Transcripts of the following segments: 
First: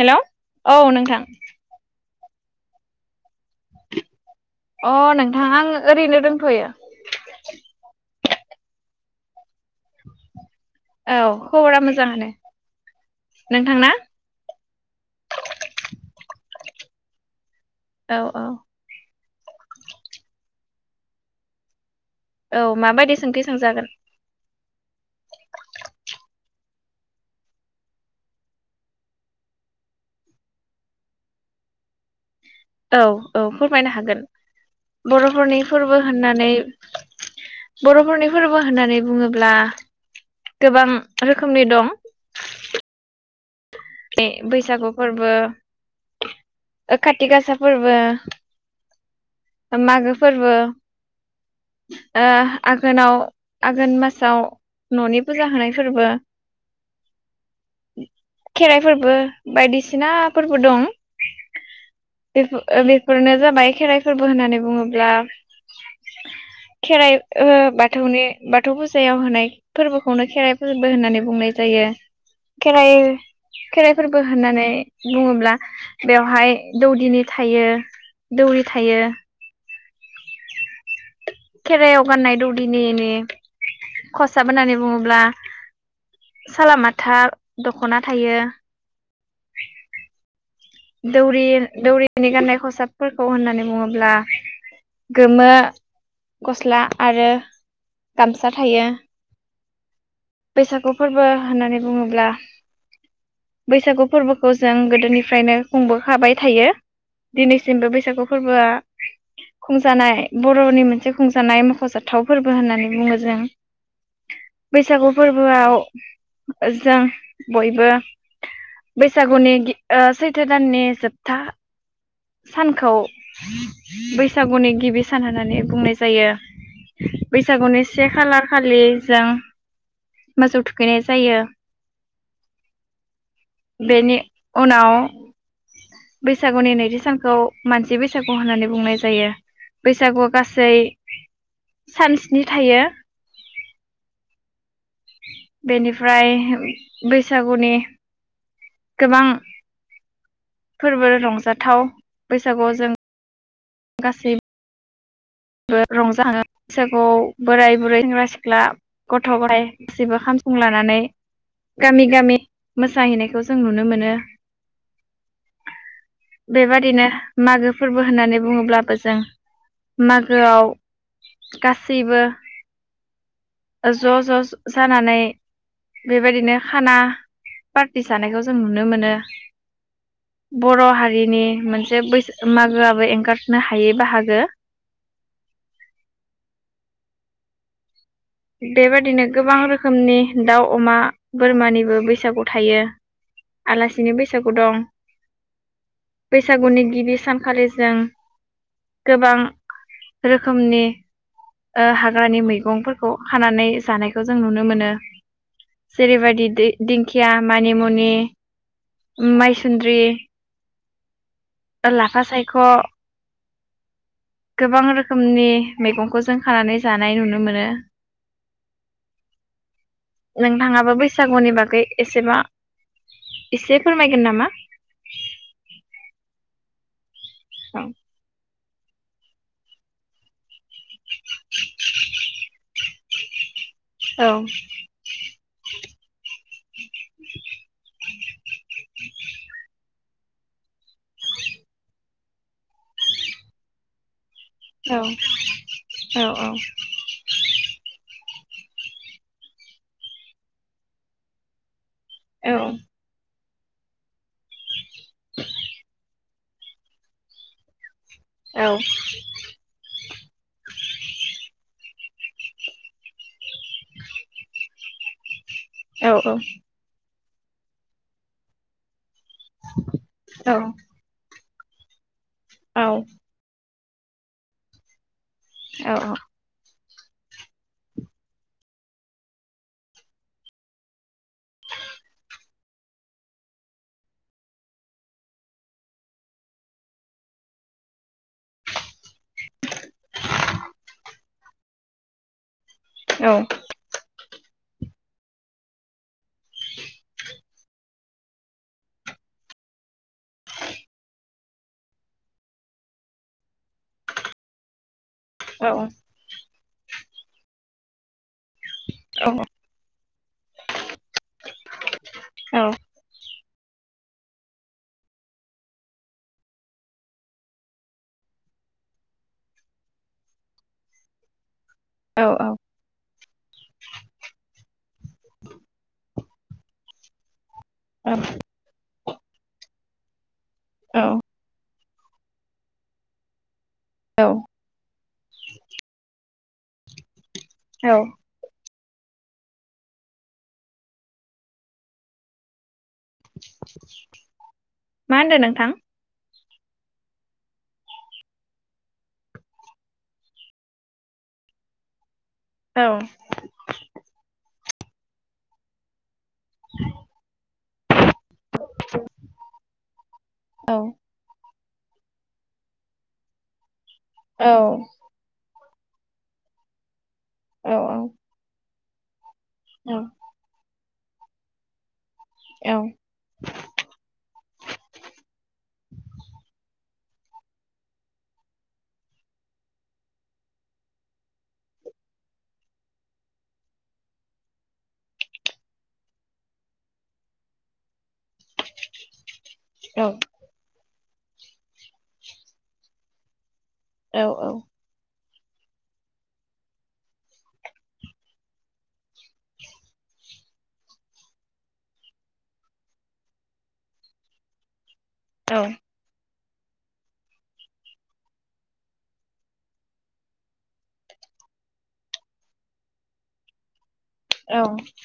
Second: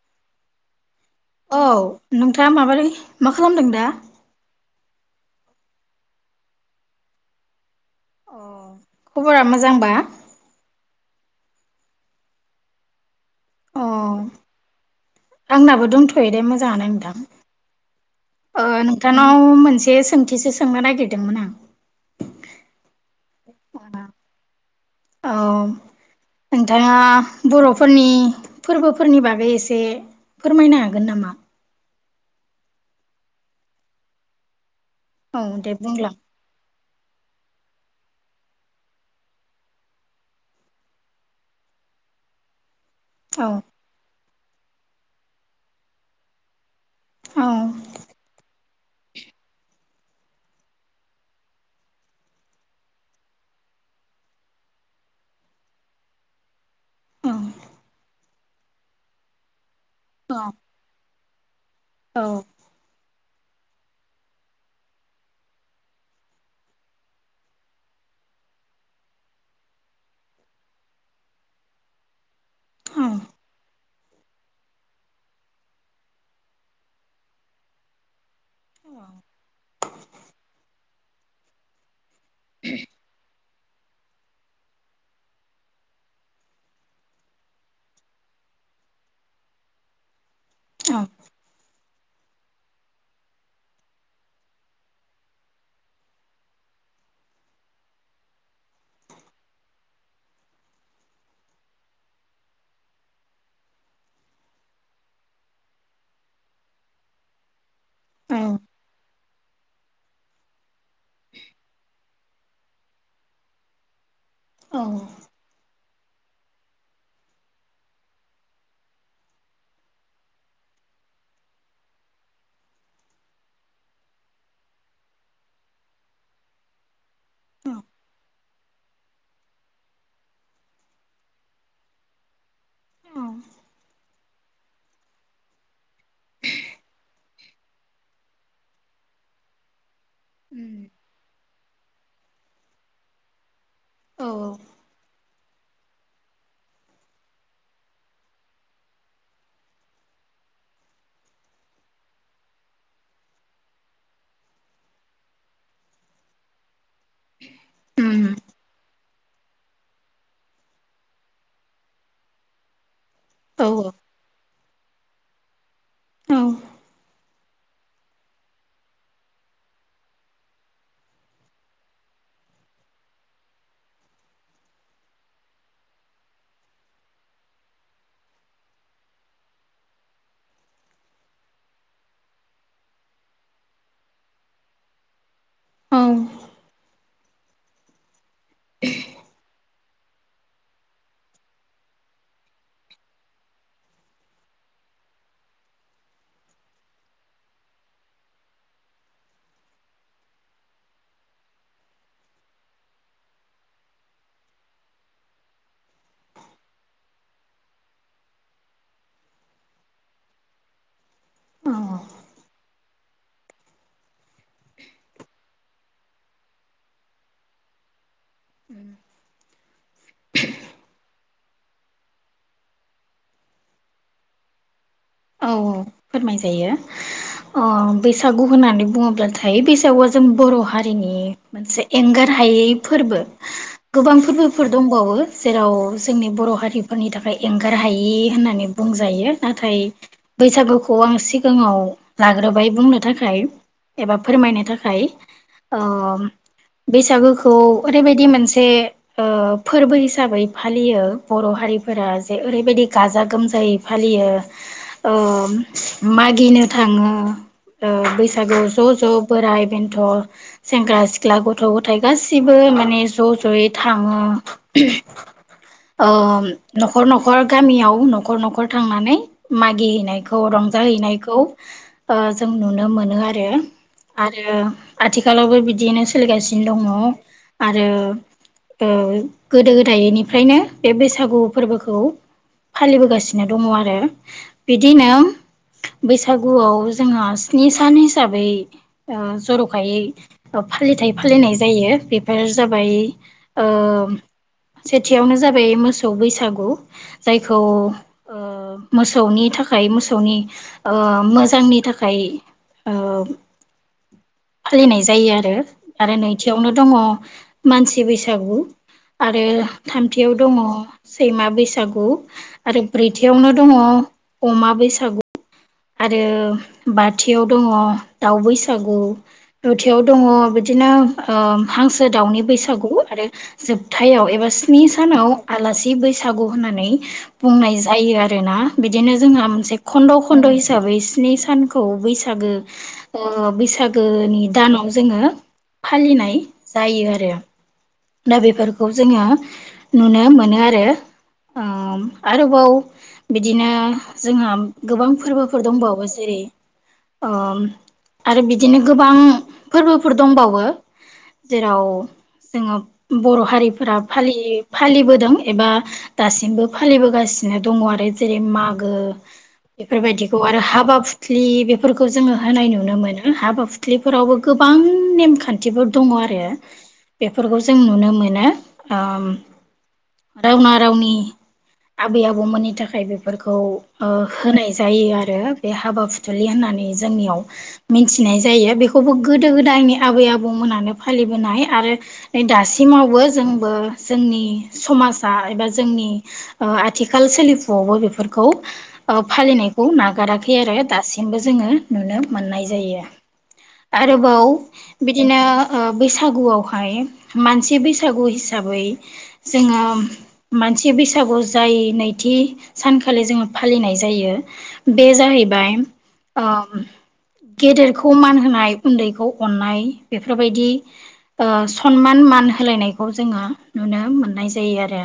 Hello औ नोंथां।। औ नोंथाङा माबोरै माखालामदों दा। हा आंङो ओरैनोदोंथयो। अ खबरा माज मोजांबा। औ खबरा मोजाङानो। नोंथांना अआंनाबो दंथ फै दे मोजाङानो नोंथां। औ औ ओह नोंथांनाव मोनसे सोंथिसो सो सोंनो नागिरदोंमोन आं। औ माबायदिसोंथि सोंजागोन। औ नोंथाङा बर'फोरनि फोरबोफोरनि बागै एसे फोरमायनो हागोन नामा? औ औ फोरमायनोहागोन । औ बरफोरनि दे फोरबो बुंलां होननानै बर'फोरनि फोरबोहोननानै बुङोब्ला गोबां रोखोमनि दं। औ। ए बैसागु फोरबो औ खाातिगासा फोरबो। मागोफोरबो ओह आघोनाव आघोनमासाव न'नि फुजाहोनाय फोरबो। [inaudible] औ खेराइ फोरबो बायदिसिना। औ बिनाफोरबो दं। औ [unintelligible] फोरनो जाबाय खेराइ फोरबो होननानै बुङोब्ला खेराइ ओ बाथौनि बाथौ फुजायाव होनाय फोरबोखौनो खेराइ फोरबो होननानै बुंनाय जायो। खेराइ खेराइफोरबो होननानै बुङोब्ला बेवहाय दौदिनि थायो दौरि थायो । खेरायाव गाननाय दौनिनि खसाब होननानै बुङोब्ला सालामाथा दख'ना थायो। औ दौरि दौरि जनि गाननाय खसाबफोरखौ होननानै बुङोब्ला गोमो गस्ला आरो गामसा थायो। बैसागु फोरबो होननानै बुङोब्ला बैसागु फोरबोखौ जों गोदोनिफ्रायनो खुंबोखाबाय थायो दिनै सिमबो बैसागु औ फोरबोआ। खुंजानाय बर'नि मोनसे खुंजानाय मख'जाथाव फोर्बो होननानै बुङोजों। औ बैसागु फोर्बोआव। जों बयबो बैसागुनि गि ओ सैथो दाननि जोबथा। सानखौ बैसागुनि गिबि सान होननानै बुंनाय जायो। बैसागुनि से खालार खालिजों मोसौ थुखैनाय जायो। औ बेनि उनाव बैसागुनि नैथि सानखौ मानसि बैसागु होननानै बुंनाय जायो। बैसागुआ गासै। उम चानन्सि थायो। औ औ बेनिफ्राय बैसागुनि गोबां फोर्बो रंजाथाव बैसागुआव जों गासै ब रंजानो। बैसागुआव बोराय बुरै उम सेंग्रा सिख्ला गथ' गथाय गासैबो खामसं लानानै गामि गामि मोस फ्राहैनायखौ जों औ नुनो मोनो। बेबादिनो मागो फोर्बो होननानै बुङोब्लाबो जों मागोआव गासैबो ज' ज' जानानै बेबायदिनो खाना पार्टि जानायखौ जों नुनो मोनो बर' हारिनि मोनसे बैसो मागोआबो एंगारनो हायै बाहागो। औ बेबायदिनो गोबां रोखो रोखोमनि दाउ अमा बोरमानिबो बैसागु थायो आलासिनि बैसागु दं बैसागुनि गिबि सानखालि जों गोबां रोखोमनि ओ हाग्रानि मैगंफोर खौ खानानै जानायखौ जों नुनो मोनो जेरैबायदि दि-दिंखिया, मानिमुनि, माइसुन्द्रि औ औ लाफा सायख गोबां रोखोमनि मैगंखौ जों खानानै जानाय नुनो मोनो उम नोंथाङाबो बैसागुनि बागै एसेबा एसे फोरमायगोन नामा? औ औ फोरमाय जायो। अ औ बैसागु होननानै बुङोब्लाथाय बैसागुआ जों बर' हारिनि मोनसे एंगार हायै फोरबो गोबां फोरबोफोर दंबावो जेराव जोंनि बर हारि फोरनि थाखाय एंगार हायि होन्नानै बुंजायो नाथाय बैसागुखौ आं सिगाङाव लाग्रोबाय बुंनो थाखाय एबा फोरमायनो थाखाय ओ बैसागुखौ ओरैबायदि मोनसे [unintelligible] ओ फोरबो हिसाबै फालियो बर' हारि फोरा जे ओरैबायदि गाजा गोमजा जायै फालियो [unintelligible] गिनो थाङो। ओ बैसागोआव ज' ज' बोराइ बेन्थ' सेंग्रा सिख्ला गथ' गथाइ गासिबो माने ज' ज'यै थाङो ओम न'खर न'खर न'खर गामियाव न'खर न'खर थांनानै गि हैैनायखौ रंजा हैनायखौ [inaudible] जों औ नुनो मोनो आरो। आरो आथिल। आथिखालावबो बिदिनो सोलिगासिनो दङ। आरो गोदो ओ गोदायनिफ्रायनो बे बैसागु फोरबोखौ फालिबोगासिनो दङ आरो। बिदिनो बैसागुआव जोंहा स्नि सान हिसाबै जर'खायै फालिथाय फालिनाय जायो बेफोर। जाबाय ओम सेथियावनो जाबाय मोसौ बैसागु जायखौ ओ मोसौनि थाख थाखाय मोसौनि ओ मोजांनि ओ थाखायो फालिनाय। जायो आरो आरो नैथियावनो दङ। मानसि बैसो। आरो थम। थियाव दङ। सैमा बैसागु आरो ब्रैथियावनो दङ अमा बैसागु। आरो बाथियाव दङ दाउ बैसागु नोथियाव दङ बिदिनोओ। हांसो दाउनि बैसागु आरो जोबथायाव एबा स्नि सानाव आलासि बैसागो बैसागु होननानै बुंनाय जायो आरोना बिद बिदिनो जोंहा मोनसे खन्द' खन्द हिसाबै औ स्नि सान खौ बैसागो ओ बै औ बैसागोनि दानाव जोङो फालिनाय जायो आरो। औ नो बेफोर खौ जोङो नुनो मोनो आरो ओ आरोबाव बिदिनो जोंहा गोबां मा होनदों फोरबोफोर नोंथां दंबावो जेरै आरो बिदिनो गोबां फोरबोफोर दंबावो जेराव जोङो औ बर' हारिफोरा फालियो। फालिबोदों एबा दासिमबो फालिबोगासिनो दङ आरो जेरै मागो बेफोरबायदिखौ आरो औ हाबा फुथलि [unintelligible] बेफोरखौ जोङो होनाय नुनो मोनो हाबा हु थ्लिफोरावबो औ गोबां नेमखान्थि बिदिबो दङ आरो। बेफोरखौ औ जों नुनो मोनो। आम रावना रावनि [inaudible] आबै आबौमोननि थाखाय बेफोरखौ ओ। होननाय जायो आरो बे हाबा फुथुलि होननानै जोंनियाव मिथिनाय जायो बेखौबो गोदो गोदायनि आबै आबौमोनानो फालिबोनाय आरो दासिमावबो जोंबो जोंनि समाजा एबा जोंनि ओ आथिखाल सोलिफुआवबो बेफोरखौ ओ फालिनायखौ नागाराखै आरो दासिमबो जोंङो नुनो मोननाय जायो । आरोबाव। बिदिनो ओ बैसागुआवहाय मानसि बैसागु हिसाबै जोङो मानसि बैसागु जाय नैथि सानखालि जोङो फालिनाय जायो। बे जाहैबाय ओ गेदेरखौ मान होनाय उन्दैखौ अन्नाय बेफोरबायदि सनमान मान होलायनायखौ जोंङो नुनो मोननाय जायो आरो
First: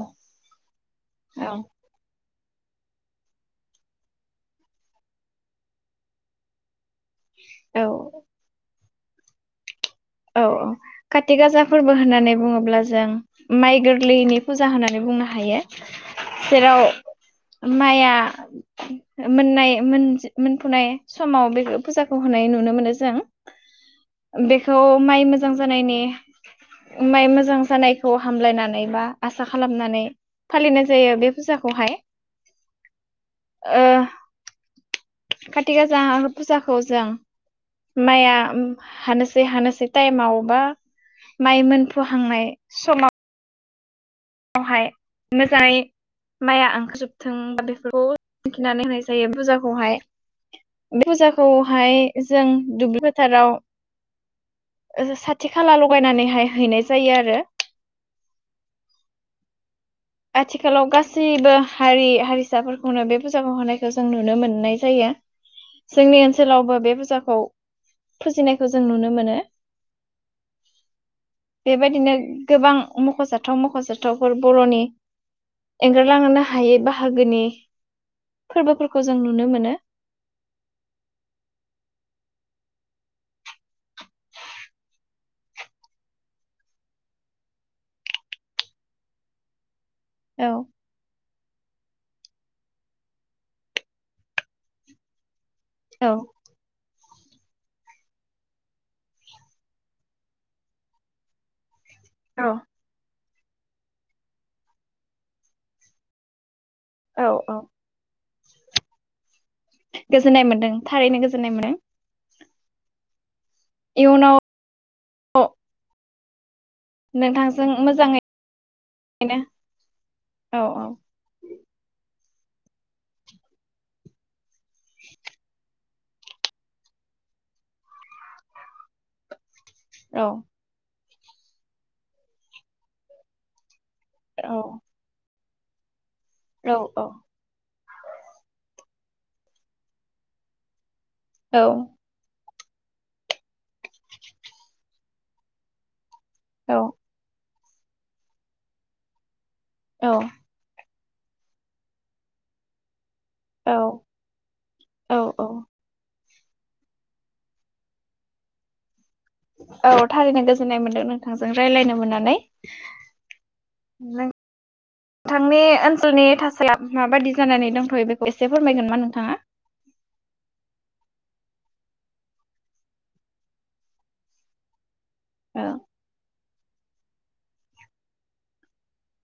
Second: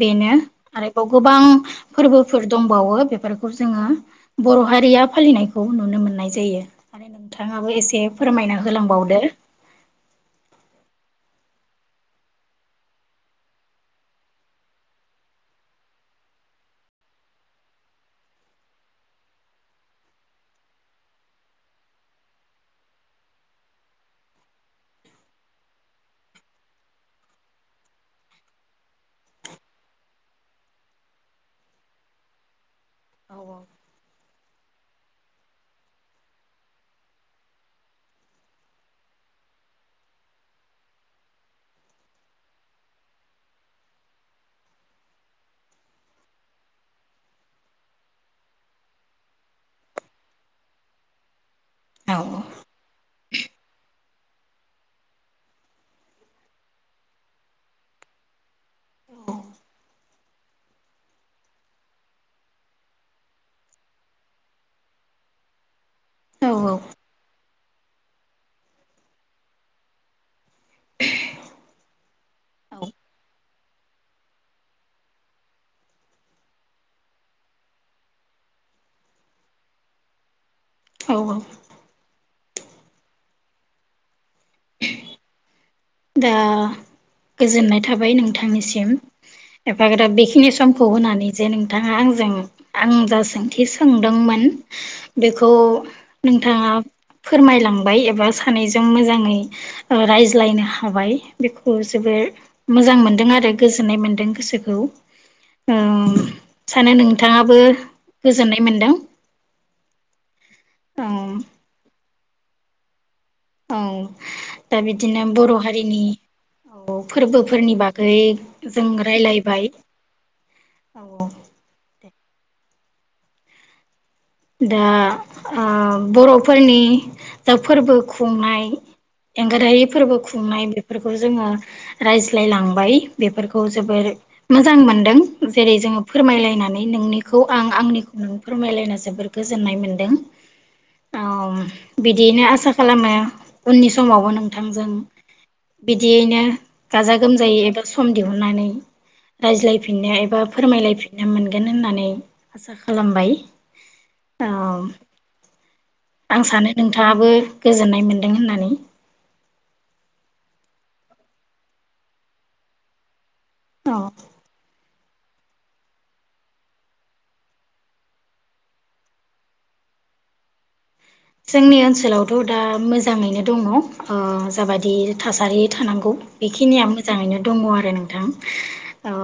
बेनो आरोबाव गोबां। फोरबोफोर दंबावो बेफोरखौ जोङो बर' हारिया फालिनायखौ नुनो मोननाय जायो। आरो नोंथाङाबो औ एसे फोरमायना होलांबावदो दो। औ औ काति गाजा फोरबो होननानै बुङोब्ला जों माइ गोरलैनि फुजा होननानै बुंनो हायो। जेराव माइआ मोननाय मोन-मोनफुनाय समाव बे फुजाखौ होनाय नुनो मोनो जों। बे खौ माइ मोजां जानायनि माइ मोजां जानायखौ हामलायनानै बा आसा खालामनानै फालिनाय जायो बे फुजाखौहाय। औ काथि गाजा फुजाखौ जों माइआ हानोसै हानोसै टाइमाव बा माइ मोनफुहांनाय समाव हाय मोजाङै माइआ ओंखारजोबथों बा बेफोरखौ दिन्खिनानै होनाय जायो फुजाखौहाय फुजाखौ हाय औ जों दुब्लि फोथाराव साथि खाला लगायनानैहाय हैनाय जायो आरो। आथिखालाव गासैबो हारि हारिसाफोरखौनो बे फुजाखौ होनायखौ जों नुनो मोननाय जायो। जोंनि औ ओनसोलावबो बे फुजाखौ फुजिनायखौ जों नुनो मोनो बेबायदिनो गोबां मख'जाथाव मख'जाथावफोर बर'नि एंगारलांनो हायै बाहागोनि फोरबोफोरखौ जों नुनो मोनो। औ औ। दा गोजोननाय थाबाय नोंथांनिसिम। एफाग्राब बेखिनि औ समखौ होनानै जे नोंथाङा आंजों आं जा सोंथि सोंदोंमोन बेखौ औ औ नोंथाङा फोरमायलांबाय एबा सानैजों मोजाङै रायज्लायनो खबाय जोबोर औ मोजां मोनदों आरो। गोजोननाय मोनदों गोसोखौ। सानो औ औ नोंथाङाबो गोजोननाय मोनदों गोजोननाय मोनदों औ थारैनो गोजोननाय मोनो औ दा बिदिनो बर' हारिनि औ नोंथांजों फोरबोफोरनि बागै मोजाङैनो जों रायलायबाय औ दा ओ बर'फोरनि दा फोरबो खुंनाय एं रायो फोरबो औ खुंनाय बेब बेफोरखौ जोङो रायज्लाय लांबाय बेफोरखौ जोबोर औ मोजां मोनदों जेरै जोङो औ फोरमायलायनानै नोंनिखौ आं आंनि नों फोरमाय लायना जोबोर गोजोननाय मोन्दों। औ बिदिनो आसा खालामो उननि समावबो नोंथांजों बिद बिदियैनो औ गाजा गोमजायै एबा सम दिहुननानै रायज्लायफिननो औ एबा फोरमायलायफिन थिनो मोनगोन होननानै आसा खालामबाय औ औ औ औ आं सानो नोंथाङाबो गोजोननाय मोनदों होननानै औ थारैनो गोजोननाय मोनदों नोंथांजों रायलायनो मोननानै अ। नोंथांनि ओनसोलनि थासाया माबायदि जानानै दंथ'यो बेखौ एसे फोरमायगोन मा नोंथाङा । जोंनि ओनसोलावथ' दा मोजाङैनो दङ ओ जाबादि थासारि औ थानांगौ। बेखिनिया मोजाङैनो दङ आरो नोंथां औ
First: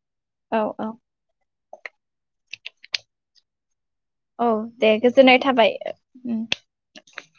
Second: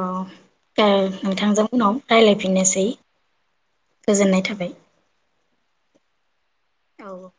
औ दे औ नोंथांजों उनाव रायलाय बेनोसै औ दे गोजोननाय थाबाय उम। औे